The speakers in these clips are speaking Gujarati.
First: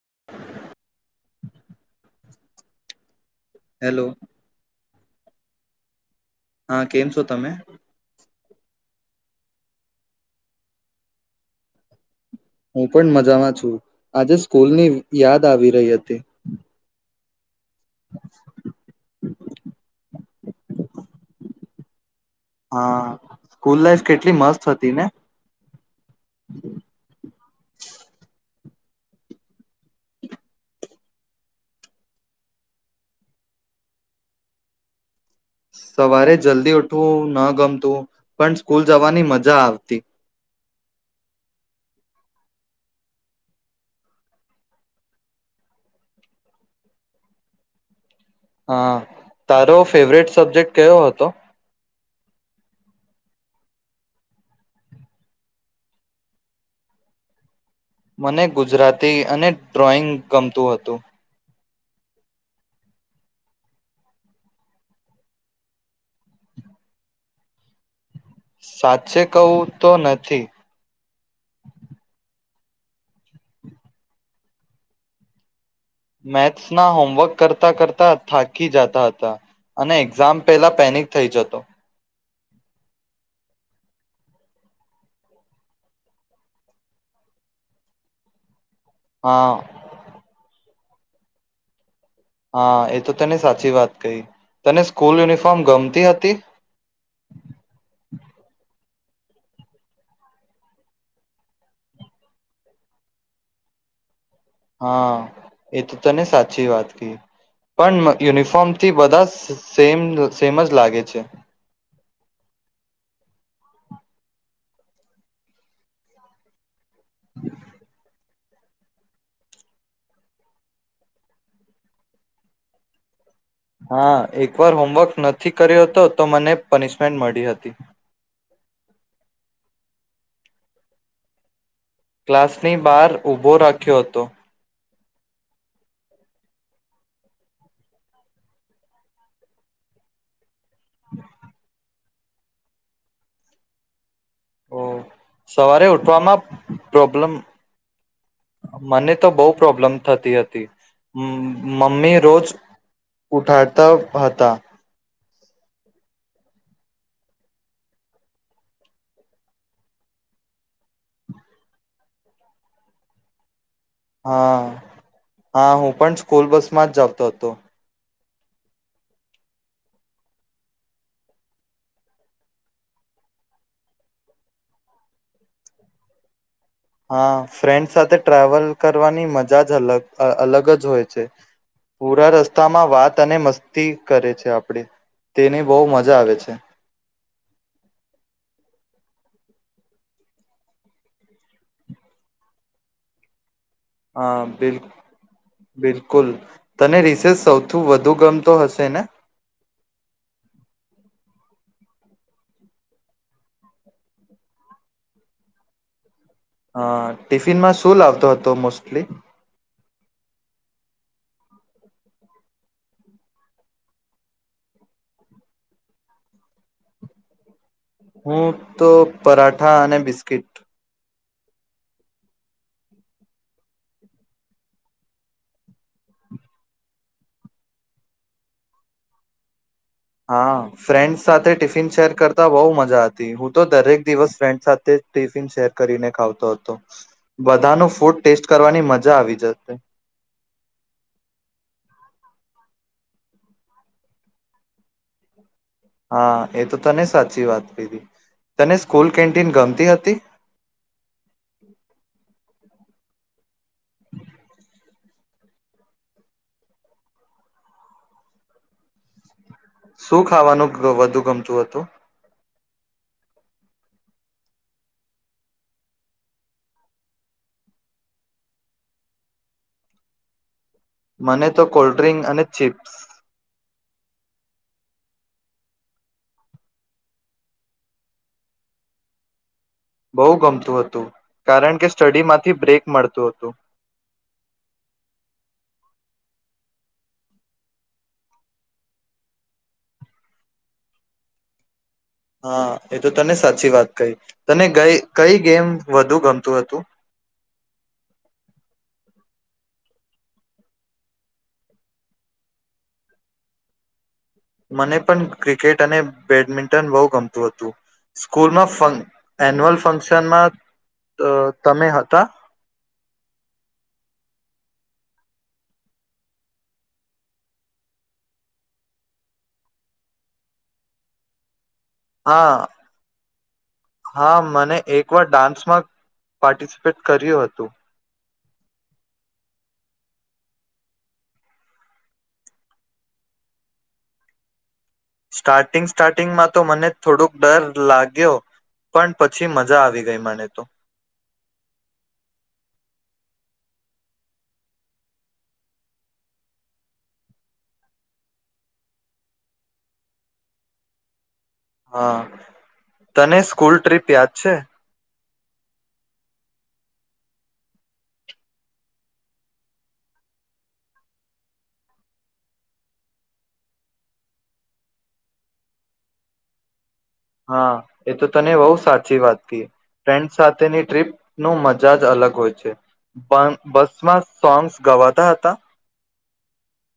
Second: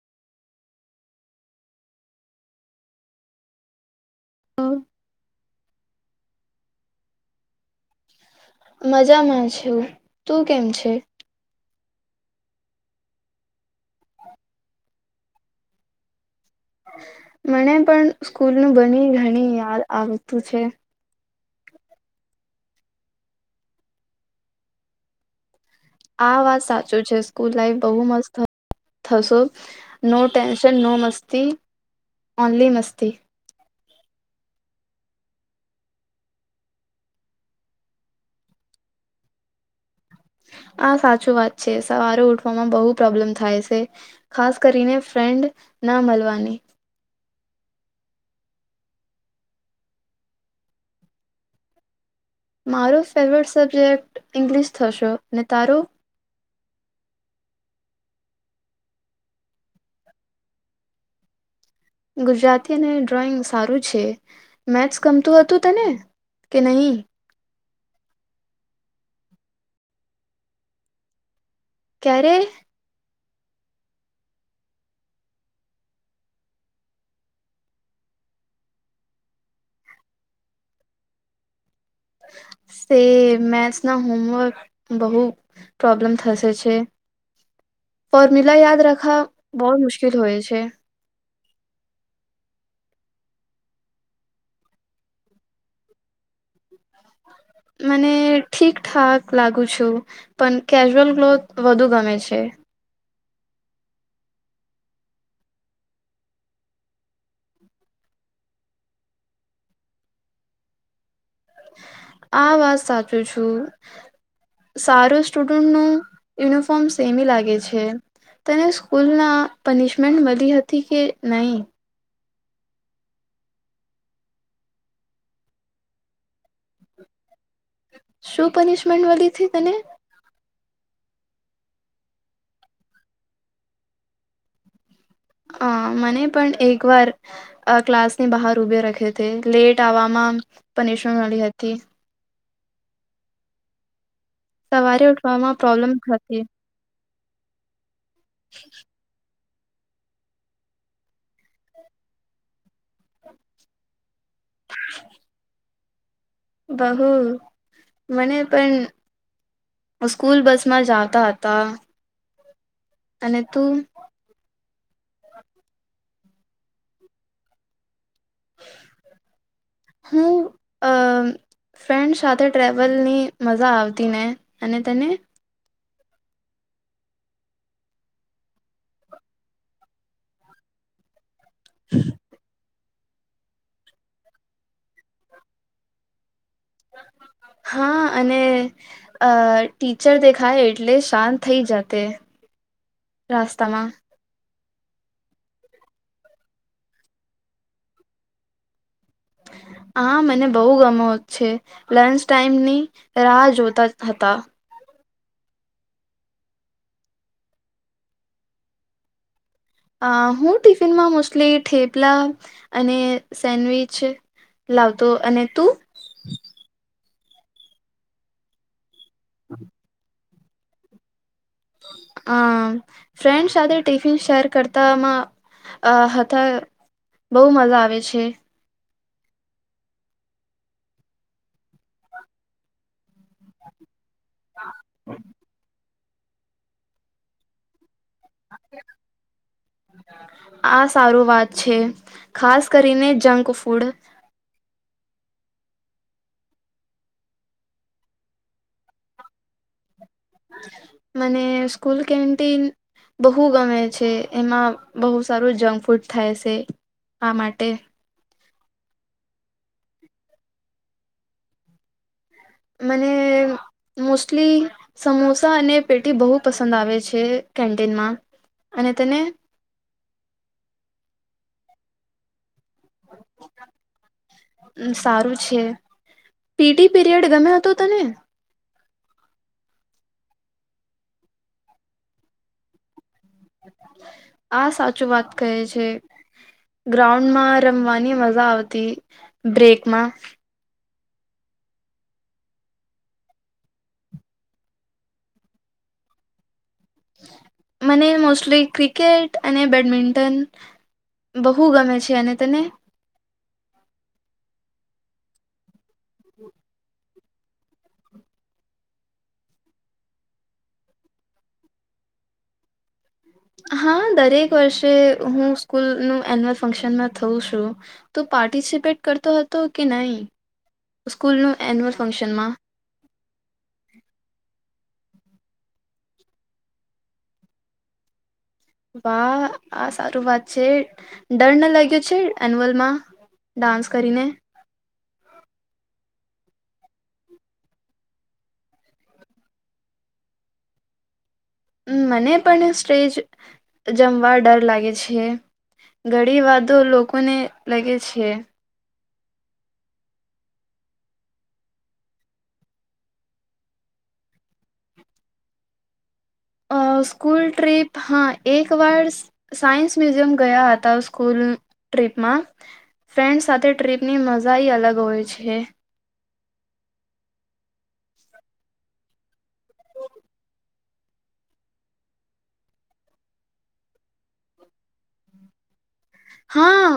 [inaudible] હેલો. હા કેમ છો તમે. મજામાં છું તું કેમ છે. હું પણ મજામાં છું આજે સ્કૂલની યાદ આવી રહી હતી. હા. મને પણ સ્કૂલ નું બની ઘણી યાદ આવ. તું છે. હા સ્કૂલ લાઈફ કેટલી મસ્ત હતી ને. આ થસો નો ટેન્શન નો મસ્તી ઓનલી મસ્તી. સવારે જલ્દી ઉઠવું ન ગમતું પણ સ્કૂલ જવાની મજા આવતી. આા સાચું વાત છે સવારે ઉઠવામાં બહુ પ્રોબ્લેમ થાય છે ખાસ કરીને ફ્રેન્ડ ના મળવાની. હા તારો ફેવરેટ સબ્જેક્ટ કયો હતો. મારો ફેવરેટ સબ્જેક્ટ ઇંગ્લિશ થશો અને તારું. મને ગુજરાતી અને ડ્રોઈંગ ગમતું હતું. ગુજરાતી અને ડ્રોઈંગ સારું છે મેથ્સ ગમતું હતું તને કે નહી. સાચે કવું તો નથી. ક્યારે. મેથ્સના હોમવર્ક કરતાં કરતાં થાકી જતા હતા અને એક્ઝામ પહેલા પેનિક થઈ જતો. તે મેથસ ના હોમવર્ક બહુ પ્રોબ્લેમ થશે છે ફોર્મ્યુલા યાદ. [unintelligible] હા બોહ મુશ્કેલ હોય છે. હા એ તો તને સાચી વાત કહી તને સ્કૂલ યુનિફોર્મ ગમતી હતી. અને ઠીકઠાક લાગુ છું પણ કેજ્યુઅલ ગ્લોથ વધુ ગમે છે. હા એ તો તને સાચી વાત ક પણ યુનિફોર્મ થી બધા સેમ સેમ જ લાગે છે. આ વાત સાચું છું સારું સ્ટુડન્ટ નુ યુનિફોર્મ સેમી લાગે છે તને સ્કૂલ ના પનિશમેન્ટ મળી હતી કે નહી. હા એકવાર હોમવર્ક નથી કર્યો હતો તો મને પનિશમેન્ટ મળી હતી. શુ પનિશમેન્ટ મળીથી તને. ક્લાસની બહાર ઊભો રાખ્યો હતો અ મને પણ એક વાર ક્લાસની બહાર ઉભે રાખે હતી લેટ આવવામાં. પુનિશમેન્ટ મ ળી હતી. ઓહ, સવારે ઉઠવામાં પ્રોબ્લેમ હતી. પ્રબ્લમ. મને તો બઉ. પ્રોબ્લેમ થતી હતી મમ્મી રોજ ઉઠાતા હતા. બહુ મને પણ સ્કૂલ બસ માં જતા હતા. અને તું. હા હા હું પણ સ્કૂલ બસ માં જ જતો તો. હું ફ્રેન્ડ સાથે ટ્રેવલની મજા આવતી ને અને તને. હા ફ્રેન્ડ સાથે ટ્રાવેલ કરવાની મજા જ અલગ અલગ જ હોય છે. પૂરા રસ્ તામાં વાત અને મસ્તી કરે છે, આપણેે તેની બહુ મજા આવે છે. હા અને ટીચર દેખાય એટલે શાંત થઇ જાતેસ્. હા બિલ કુલ બિલકુલ તને રિસેસ સૌથી વધુ ગમતો હશે ને? હા મને બહુ ગમો છે, લંચ ટાઈમની રાહ જોતા હતા. હા ટિફિનમાં શું લાવતો હતો મોસ્ટલી? અ હું ટિફિનમાં મોસ્ટલી ઠેપલા અને સેન્ડવીચ લાવતો અને તું? હું તો. પરાઠા અને બિસ્કીટ. આમ ફ્રેન્ડ સાથે ટિફિન શેર કરતામાં આ હતા બહુ મજા આવે છે. હા ફ્રેન્ડ સાથે ટિફિન શેર કરતા બહુ મજા હતી. હું તો દરેક દિવસ ફ્રેન્ડ સાથે ટિફિન શેર કરીને ખાવતો હતો બધા ન ફ્રુટ ટેસ્ટ કરવાની મજા આવી જતી. આ સારું વાત છે ખાસ કરીને જંકફૂડ. હા એ તો તને સાચી વાત કીધી તને સ્કૂલ કેન્ટીન ગમતી હતી. મને સ્કૂલ કન્ટીન બહુ ગમે છે, એમાં બહુ સારું જંગ ફ્રુટ થાય છે, આ માટે. શું ખાવાનું ગ વધુ ગમતું હતું. મને મોસ્ટલી સમોસા અને પેટી બહુ પસંદ આવે છે, કેન્ટીનમાં અને તને. મને તો કોલ્ડ્રિંક અને ચીપ સારું છે, પીટી પીરિયડ ગમે હતો, તને. બહુ ગમતું હતું, કારણ કે સ્ટડી માંથી બ્રેક મળતું હતું. આ સાચું વાત કહે છે. છે ગ્રાઉન્ડમાં રમવાની મજા આવતી બ્રેકમાં. હા એ તો તને સાચી વાત કહી તને ગઈ કંઈ ગેમ વધુ ગમતું હતું. મને મોસ્ટલી ક્રિકેટ અને બેડમિન્ટન બહુ ગમે છે, અને તને. મને પણ ક્રિકેટ અને બેડમિન્ટન બહુ ગમતું હતું, સ્કૂલમાં ફંક એન્યુઅલ ફંક્શનમાં તા તમે હતા. હા દરેક વર્ષે હું સ્કૂલનું એન્યુઅલ ફંક્શનમાં થઉું છું તો પાર્ટિસિપેટ કરતો હતો, કે નહી સ્કૂલનું. એન્યુઅલ ફંક્શનમાં હા હા મને એક એકવાર ડાન્સમાં પાર્ટિસિપેટ કર્યું હતું. વાહ આ સારું વાત છે, ડર ના લાગે છે, એન્યુઅલમાં ડાન્સ કરીને. સ્ટાર્ટિંગ સ્ટાર્ટિંગમાં તો મને થોડોક ડર લાગ્યો પણ પછી મજા આવી ગઈ મને તો. મા મને પણ સ્ટેજ [unintelligible] ડર લાગે છે, ઘણી વાતો લોકોને લાગે છે. હા તને સ્કૂલ ટ્રીપ યાદ છે. અ સ્કૂલ ટ્રીપ હા એક વાર સાયન્સ મ્યુઝિયમ ગયા હતા, સ્કૂલ ટ્રીપમાં ફ્રેન્ડ્સ સાથે ટ્રીપની મજા એ અલગ હોય છે. હા એ તો તને બહુ સાચી વાત કે ફ્રેન્ડ સાથેની ટ્રીપ નું મજા જ અલગ હોય છે, પણ બસમાં સોન્ગ્સ ગવાતા હતા. હા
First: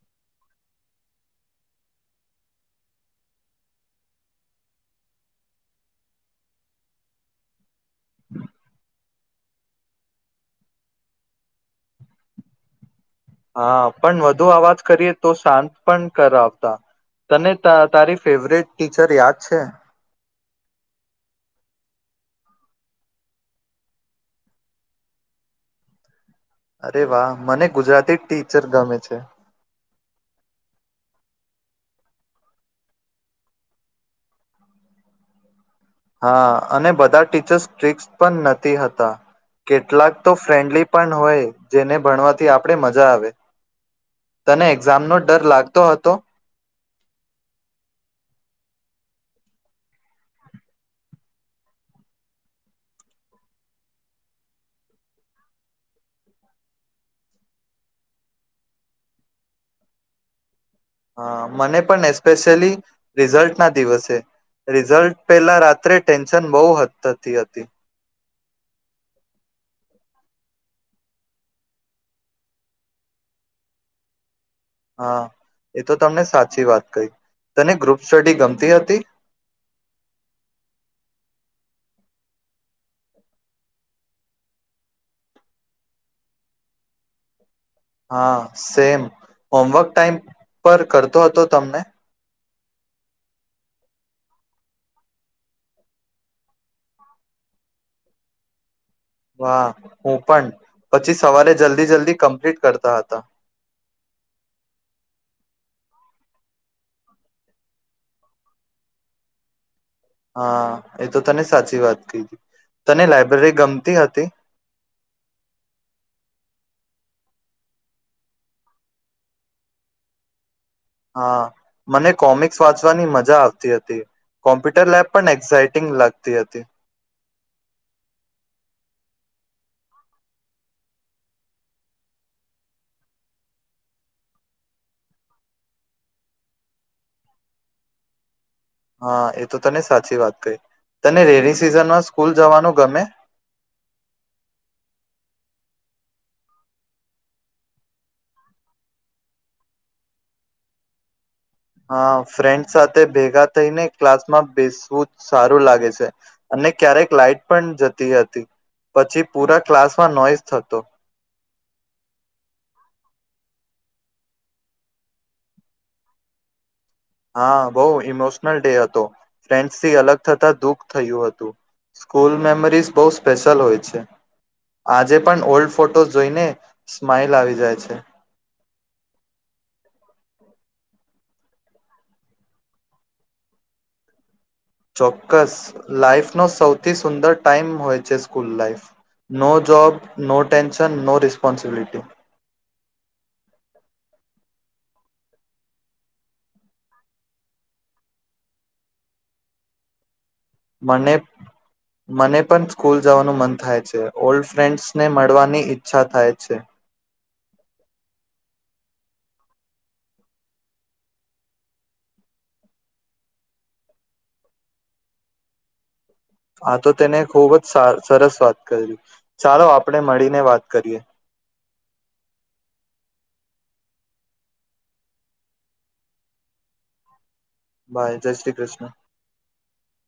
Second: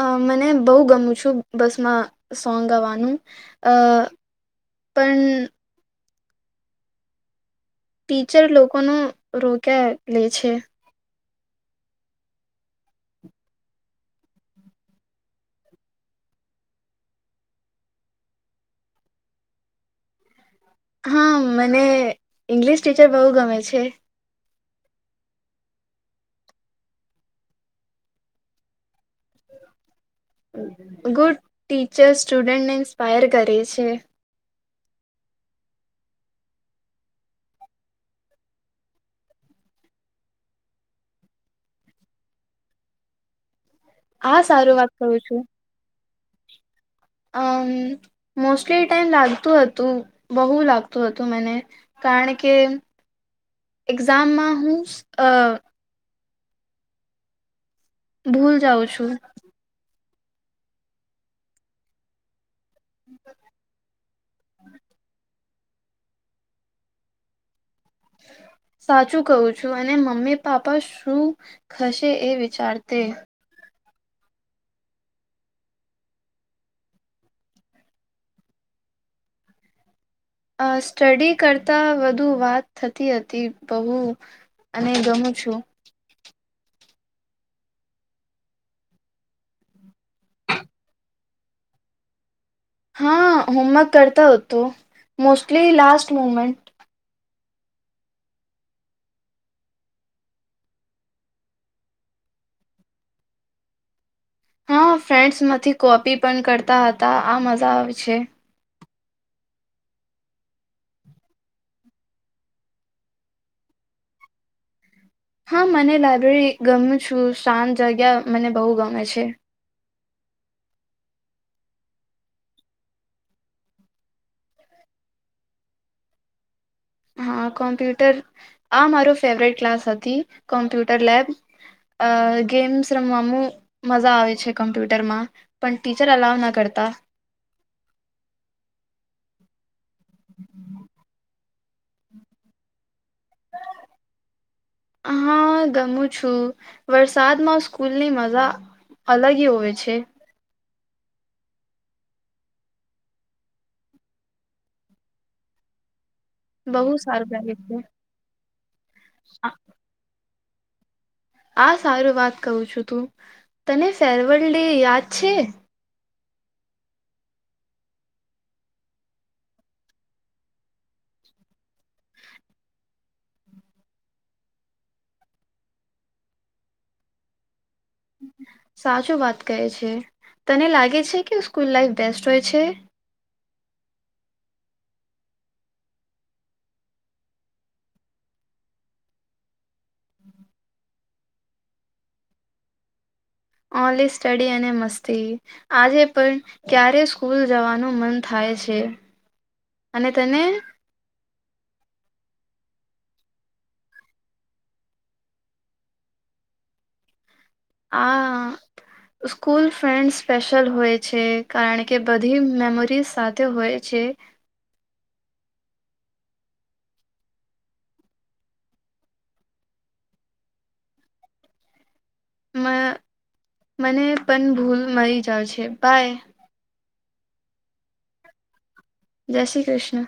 આ મને બહુ ગમું છું, બસમાં સોંગ ગાવાનું અ પણ ટીચર લોકોનો રોક્યા લે છે. હા પણ વધુ અવાજ કરીએ તો શાંત પણ કરાવતા તને તા તારી ફેવરેટ ટીચર યાદ છે. હા મને ઈંગ્લિશ ટીચર બહુ ગમે છે. અરે વાહ મને ગુજરાતી ટીચર ગમે છે. ગુડ ટીચર્સ સ્ટુડન્ટને ઇન્સ્પાયર કરે છે. હા અને બધા ટીચર્ સ્ટ્રિકસ પણ નથી હતા કેટલાક તો ફ્રેન્ડલી પણ હોય જેને ભણવાથી આપણે મજા આવે. આ તને સારું વાત એક્ઝામ નો કરું છું ડર લાગતો હતો? અમ મોસ્ટલી ટાઈમ લાગતું હતું, બહુ લાગતું હતું, મને કારણ કે એક્ઝામમાં હું અ ભૂલ જાઉ છું. હા, મને પણ એસ્પેશયલી રિઝલ્ટ ના દિવસે, રિઝલ્ટ પેલા રાત્રે ટેન્શન બહુ હદ થતી હતી. સાચું કવું છું, અને મમ્મી પાપા શું થશે એ વિચારતે. હા, એ તો તમને સાચી વાત કહી, તને ગ્રુપ સ્ટડી ગમતી હતી? અ સ્ટડી કરતા વધુ વાત થતી હતી. બહુ અને ગમું છું. હા સેમ હોમવર્ક ટાઈમ પર કરતો હતો તમને. હા હોમવર્ક કરતો હો હતો. Mostly last moment. વાહ! હું પણ પછી સવારે જલ્દી જલ્દી કમ્પ્લીટ કરતા હતા. હા, ફ્રેન્ડ્સમાંથી કોપી પણ કરતા હતા આ મજા આવે છે. હા, એ તો તને સાચી વાત કીધી. તને લાયબ્રેરી ગમતી હતી? હા, મને લાયબ્રેરી ગમ છું, શાંત જગ્યા મને બહુ ગમે છે. હા, મને કોમિક્સ વાંચવાની મજા આવતી હતી, કોમ્પ્યુટર લેબ પણ એક્ઝાઈટિંગ લાગતી હતી. હા, કોમ્પ્યુટર આ મારો ફેવરેટ ક્લાસ હતી, કોમ્પ્યુટર લેબ અ ગેમ્સ રમવામાં મજા આવે છે, કોમ્પ્યુટરમાં પણ ટીચર અલાવ ના કરતા. હા, એ તો. તને સાચી વાત કે, તને [unintelligible] સીઝન માં સ્કૂલ જવાનું ગમે? હા ગમું છું, વરસાદમાં સ્કૂલની મજા અલગ હોય છે. હા, ફ્રેન્ડ સાથે ભેગા થઈ ને ક્લાસમાં બેસવું સારું લાગે છે. અને બહુ ક્યારેક સારું લાઈટ લાગે પણ છે જતી હતી, પછી આ પુરા ક્લાસમાં નોઈસ થતો. આ સારું વાત કહું છું તું તને ફેરવેલ ડે યાદ છે? હા બઉ ઈમોશનલ ડે હતો. ફ્રેન્ડસથી અલગ થતા દુઃખ થયું હતું. સ્કૂલ મેમરીઝ બહુ સ્પેશલ હોય છે. આજે પણ ઓલ્ડ ફોટો જોઈને સ્માઈલ આવી જાય છે. સાચું વાત કહે છે, તને લાગે છે કે સ્કૂલ લાઈફ બેસ્ટ હોય છે? ચોક્કસ લાાઈફનો સૌથી સુંદર ટાઈમ હોય છે school life. No job, no tension, no responsibility. Only study અને મસ્તી આજે પણ ક્યારે સ્કૂલ જવાનું મન થાય છે અને તને મને મને પણ સ્કૂલ જવાનું મન થાય છે, ઓલ્ડ ફ્રેન્ડ્સને મળવાની ઈચ્છા થાય છે. આ સ્કૂલ ફ્રેન્ડ સ્પેશ્યલ હોય છે, કારણ કે બધી મેમરીઝ સાથે હોય છે. હા, તો તેને ખૂબ જ સરસ વાત કરી, ચાલો આપણે મળીને વાત કરીએ. મ મને પણ ભૂલ મળી જાવ છે બાય. બાય જય શ્રી કૃષ્ણ. જય શ્રી કૃષ્ણ.